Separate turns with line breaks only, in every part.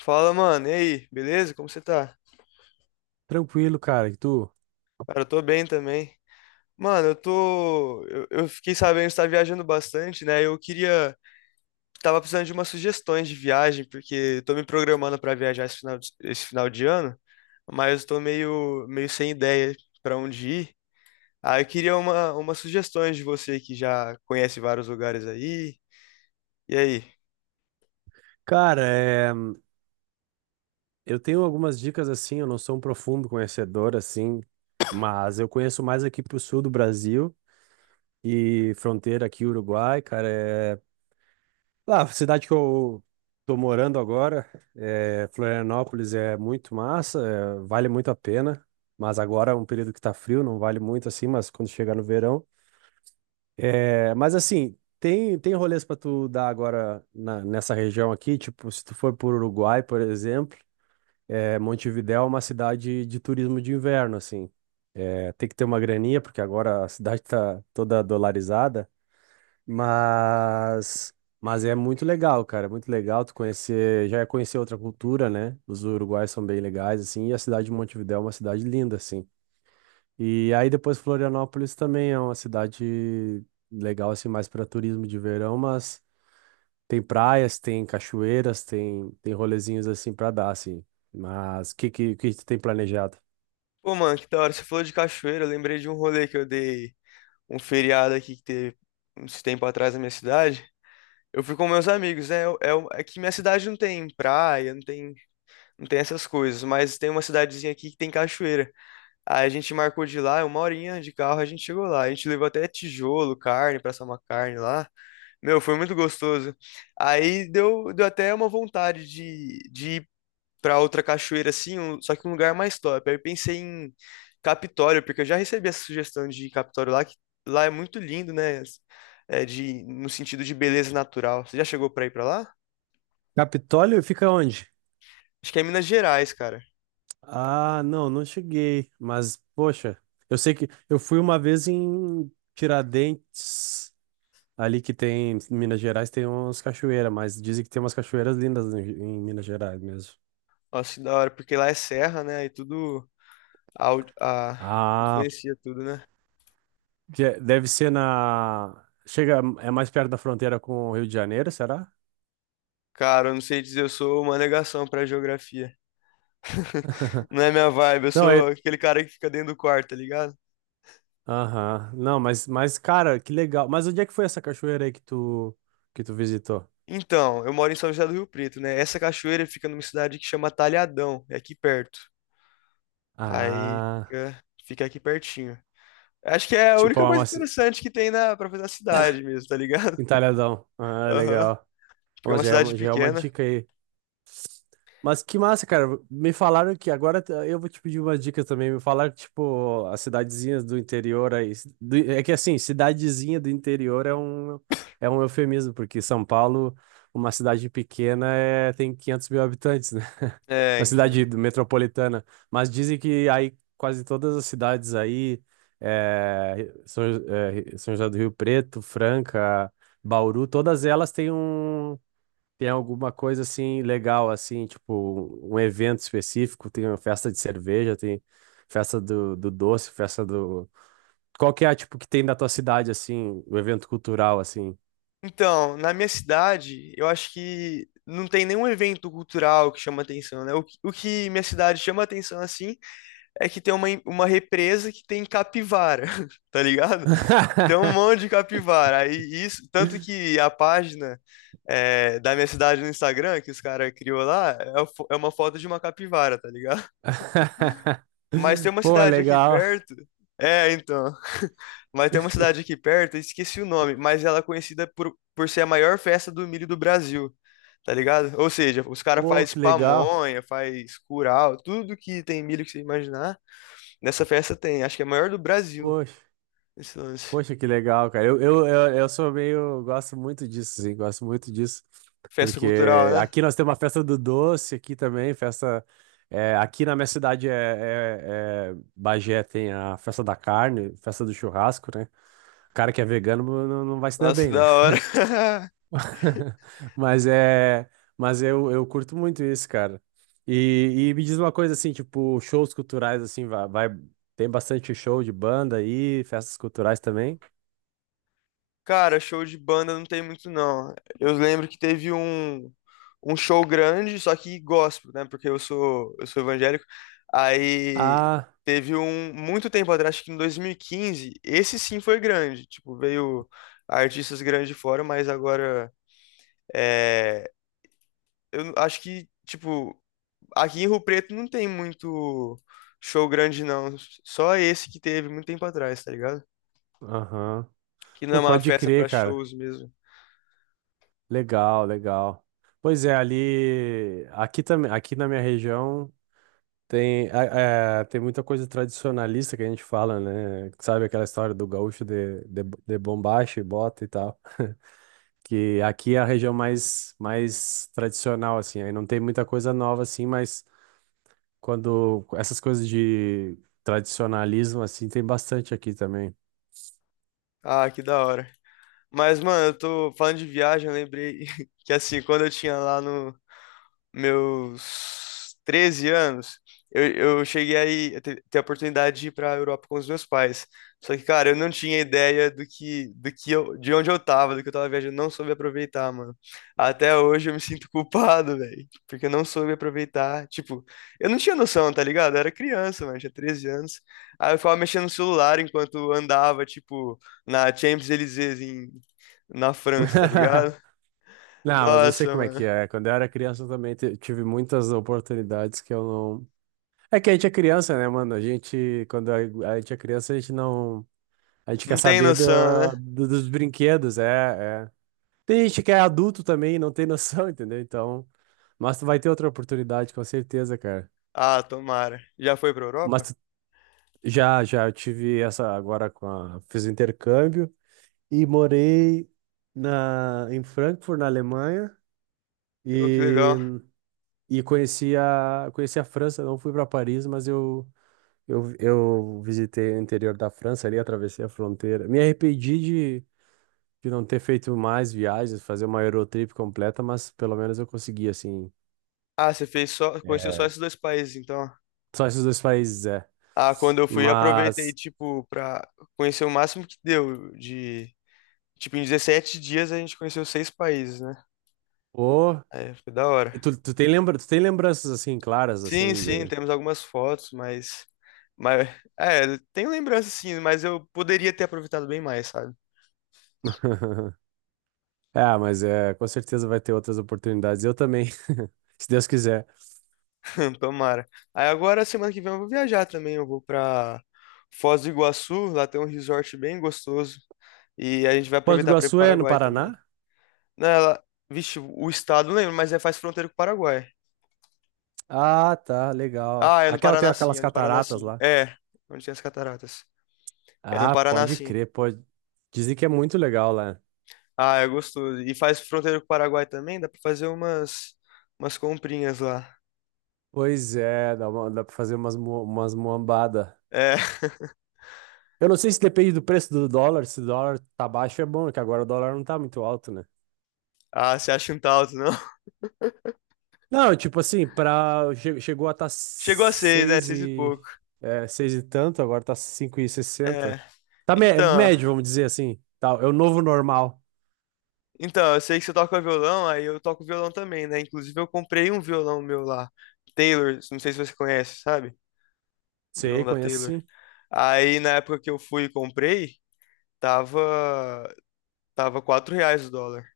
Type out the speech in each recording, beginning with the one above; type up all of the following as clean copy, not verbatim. Fala, mano, e aí? Beleza? Como você tá?
Tranquilo, cara. E tu?
Cara, eu tô bem também. Mano, eu tô. Eu fiquei sabendo que você tá viajando bastante, né? Eu queria. Tava precisando de umas sugestões de viagem, porque eu tô me programando pra viajar esse final de ano, mas eu tô meio sem ideia pra onde ir. Aí eu queria umas sugestões de você que já conhece vários lugares aí. E aí?
Cara, eu tenho algumas dicas assim, eu não sou um profundo conhecedor assim, mas eu conheço mais aqui pro sul do Brasil e fronteira aqui Uruguai, cara, Ah, a cidade que eu tô morando agora, Florianópolis é muito massa, vale muito a pena, mas agora é um período que tá frio, não vale muito assim, mas quando chegar no verão... É, mas assim, tem rolês pra tu dar agora nessa região aqui, tipo, se tu for por Uruguai, por exemplo. É, Montevidéu é uma cidade de turismo de inverno, assim. É, tem que ter uma graninha, porque agora a cidade tá toda dolarizada, mas, é muito legal, cara, é muito legal tu conhecer, já é conhecer outra cultura, né? Os uruguaios são bem legais, assim, e a cidade de Montevidéu é uma cidade linda, assim. E aí depois Florianópolis também é uma cidade legal, assim, mais para turismo de verão, mas tem praias, tem cachoeiras, tem rolezinhos, assim, para dar, assim. Mas o que tu tem planejado?
Pô, mano, que da hora. Você falou de cachoeira, eu lembrei de um rolê que eu dei um feriado aqui que teve uns tempo atrás na minha cidade. Eu fui com meus amigos, né? É que minha cidade não tem praia, não tem essas coisas, mas tem uma cidadezinha aqui que tem cachoeira. Aí a gente marcou de ir lá, uma horinha de carro, a gente chegou lá. A gente levou até tijolo, carne, pra assar uma carne lá. Meu, foi muito gostoso. Aí deu até uma vontade de pra outra cachoeira assim, só que um lugar mais top. Aí eu pensei em Capitório, porque eu já recebi essa sugestão de ir em Capitório lá, que lá é muito lindo, né? É de, no sentido de beleza natural. Você já chegou pra ir pra lá?
Capitólio fica onde?
Acho que é Minas Gerais, cara.
Ah, não, não cheguei. Mas, poxa, eu sei que eu fui uma vez em Tiradentes, ali que tem, em Minas Gerais, tem umas cachoeiras, mas dizem que tem umas cachoeiras lindas em, Minas Gerais mesmo.
Nossa, que da hora, porque lá é serra, né? E tudo au- a,
Ah,
influencia tudo, né?
deve ser na. Chega, é mais perto da fronteira com o Rio de Janeiro, será?
Cara, eu não sei dizer, eu sou uma negação pra geografia. Não é minha vibe, eu
Não,
sou
é.
aquele cara que fica dentro do quarto, tá ligado?
Aham. Não, mas, cara, que legal. Mas onde é que foi essa cachoeira aí que tu visitou?
Então, eu moro em São José do Rio Preto, né? Essa cachoeira fica numa cidade que chama Talhadão, é aqui perto. Aí
Ah,
fica aqui pertinho. Acho que é a
tipo,
única
é
coisa
uma,
interessante que tem na pra fazer na cidade mesmo, tá ligado?
Entalhadão. Ah,
Aham.
legal.
Porque é
Ó,
uma
já é
cidade
uma, já é uma
pequena.
dica aí. Mas que massa, cara. Me falaram que agora eu vou te pedir uma dica também. Me falaram que, tipo, as cidadezinhas do interior aí, é que assim, cidadezinha do interior é um eufemismo, porque São Paulo, uma cidade pequena, tem 500 mil habitantes, né?
É,
Uma
então.
cidade metropolitana. Mas dizem que aí quase todas as cidades aí, é, São José do Rio Preto, Franca, Bauru, todas elas têm um. Tem alguma coisa assim legal, assim, tipo um evento específico, tem uma festa de cerveja, tem festa do doce, festa do. Qual que é, tipo, que tem da tua cidade, assim, o evento cultural, assim?
Então, na minha cidade, eu acho que não tem nenhum evento cultural que chama atenção, né? O que minha cidade chama atenção assim é que tem uma represa que tem capivara, tá ligado? Tem um monte de capivara. Aí isso, tanto que a página é, da minha cidade no Instagram, que os caras criou lá, é, a é uma foto de uma capivara, tá ligado? Mas tem uma
Pô,
cidade aqui
legal.
perto. É, então. Mas tem uma cidade aqui perto, eu esqueci o nome, mas ela é conhecida por ser a maior festa do milho do Brasil, tá ligado? Ou seja, os caras
Pô,
faz
que legal.
pamonha, faz curau, tudo que tem milho que você imaginar. Nessa festa tem, acho que é a maior do Brasil,
Poxa.
esse lance.
Poxa, que legal, cara. Eu sou meio. Gosto muito disso, sim. Gosto muito disso.
Festa cultural,
Porque
né?
aqui nós temos a festa do doce, aqui também, festa. Aqui na minha cidade é Bagé, tem a festa da carne, festa do churrasco, né? O cara que é vegano não, não vai se dar
Nossa, que
bem, né?
da hora.
Mas é. Mas eu curto muito isso, cara. E, me diz uma coisa assim, tipo, shows culturais, assim, tem bastante show de banda aí, festas culturais também.
Cara, show de banda não tem muito, não. Eu lembro que teve um show grande, só que gospel, né? Porque eu sou evangélico. Aí
Ah.
teve um, muito tempo atrás, acho que em 2015, esse sim foi grande. Tipo, veio artistas grandes de fora, mas agora, é, eu acho que, tipo, aqui em Rio Preto não tem muito show grande, não. Só esse que teve muito tempo atrás, tá ligado?
Aham.
Que não é
Pô,
uma
pode
festa pra
crer, cara.
shows mesmo.
Legal, legal. Pois é, ali. Aqui também, aqui na minha região tem, tem muita coisa tradicionalista que a gente fala, né? Sabe aquela história do gaúcho de bombacha e bota e tal. Que aqui é a região mais tradicional, assim. Aí não tem muita coisa nova, assim, mas quando essas coisas de tradicionalismo, assim, tem bastante aqui também.
Ah, que da hora. Mas, mano, eu tô falando de viagem, eu lembrei que assim, quando eu tinha lá no, meus 13 anos, eu, eu cheguei aí a ter a oportunidade de ir para a Europa com os meus pais. Só que, cara, eu não tinha ideia do que eu, de onde eu tava, do que eu tava viajando, não soube aproveitar, mano. Até hoje eu me sinto culpado, velho, porque eu não soube aproveitar. Tipo, eu não tinha noção, tá ligado? Eu era criança, mano, eu tinha 13 anos. Aí eu ficava mexendo no celular enquanto andava, tipo, na Champs-Élysées em, na França, tá ligado?
Não, mas eu sei
Nossa,
como é
mano,
que é. Quando eu era criança eu também tive muitas oportunidades que eu não. É que a gente é criança, né, mano? A gente, a gente é criança, a gente não. A gente
não
quer
tem
saber
noção, né?
dos brinquedos, é, é. Tem gente que é adulto também e não tem noção, entendeu? Então. Mas tu vai ter outra oportunidade, com certeza, cara.
Ah, tomara. Já foi pra
Mas
Europa?
tu- já, já, eu tive essa agora com a. Fiz o intercâmbio e morei em Frankfurt, na Alemanha.
Pô, que
E.
legal.
E conheci a França, não fui para Paris, mas eu visitei o interior da França ali, atravessei a fronteira. Me arrependi de não ter feito mais viagens, fazer uma Eurotrip completa, mas pelo menos eu consegui, assim.
Ah, você fez só, conheceu só
É.
esses dois países, então.
Só esses dois países, é.
Ah, quando eu fui, aproveitei,
Mas,
tipo, pra conhecer o máximo que deu de, tipo, em 17 dias a gente conheceu seis países, né?
pô,
É, foi da
e
hora.
tu tem lembranças, assim, claras,
Sim,
assim,
sim,
de...
temos algumas fotos, mas, é, tenho lembrança sim, mas eu poderia ter aproveitado bem mais, sabe?
É, mas é, com certeza vai ter outras oportunidades. Eu também, se Deus quiser.
Tomara. Aí agora, semana que vem eu vou viajar também, eu vou pra Foz do Iguaçu, lá tem um resort bem gostoso. E a gente vai
Foz do
aproveitar para ir pro
Iguaçu é no
Paraguai também.
Paraná?
Não, ela... Vixe, o estado não lembro, mas é, faz fronteira com o Paraguai.
Ah, tá, legal.
Ah, é no
Aquela tem
Paraná sim,
aquelas
é no Paraná
cataratas
sim.
lá.
É, onde tem as cataratas. É no
Ah,
Paraná
pode
sim.
crer, pode. Dizem que é muito legal lá.
Ah, é gostoso. E faz fronteira com o Paraguai também, dá pra fazer umas, umas comprinhas lá.
Pois é, dá pra fazer umas muambada.
É.
Eu não sei se depende do preço do dólar, se o dólar tá baixo é bom, que agora o dólar não tá muito alto, né?
Ah, você acha um talto, não?
Não, tipo assim, chegou a tá
Chegou a seis, né? Seis e pouco.
seis e tanto, agora tá 5,60.
É.
Tá
Então,
médio, vamos dizer assim. Tá, é o novo normal.
então, eu sei que você toca violão, aí eu toco violão também, né? Inclusive eu comprei um violão meu lá. Taylor, não sei se você conhece, sabe? Vilão
Sei,
da
conheço
Taylor.
sim.
Aí na época que eu fui e comprei, tava tava 4 reais o dólar.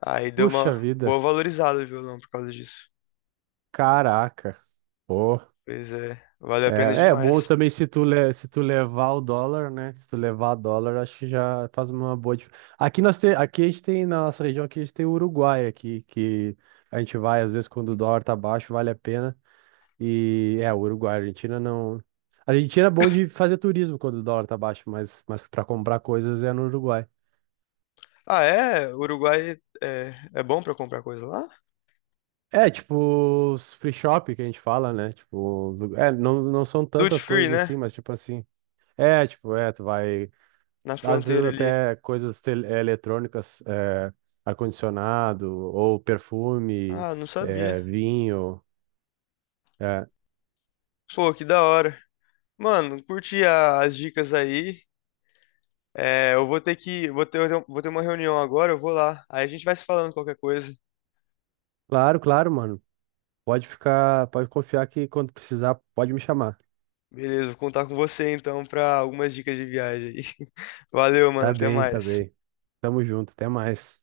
Aí deu
Puxa
uma
vida,
boa valorizada o violão por causa disso.
caraca. Porra.
Pois é, vale a pena
É, é bom
demais.
também se tu levar o dólar, né? Se tu levar o dólar, acho que já faz uma boa diferença. Aqui a gente tem, na nossa região aqui, a gente tem o Uruguai aqui, que a gente vai, às vezes, quando o dólar tá baixo, vale a pena. E é, o Uruguai, a Argentina não. A Argentina é bom de fazer turismo quando o dólar tá baixo, mas, para comprar coisas é no Uruguai.
Ah, é? O Uruguai é, é bom pra comprar coisa lá?
É, tipo, os free shop que a gente fala, né? Tipo, não, não são
Duty
tantas
free,
coisas
né?
assim, mas tipo assim. É, tipo, tu vai.
Na
Às vezes
fronteira ali.
até coisas eletrônicas, ar-condicionado, ou perfume,
Ah, não
eh,
sabia.
vinho. Eh.
Pô, que da hora. Mano, curti as dicas aí. É, eu vou ter que, vou ter uma reunião agora, eu vou lá. Aí a gente vai se falando qualquer coisa.
Claro, claro, mano. Pode ficar, pode confiar que quando precisar, pode me chamar.
Beleza, vou contar com você então para algumas dicas de viagem aí. Valeu, mano,
Tá
até
bem, tá
mais.
bem. Tamo junto, até mais.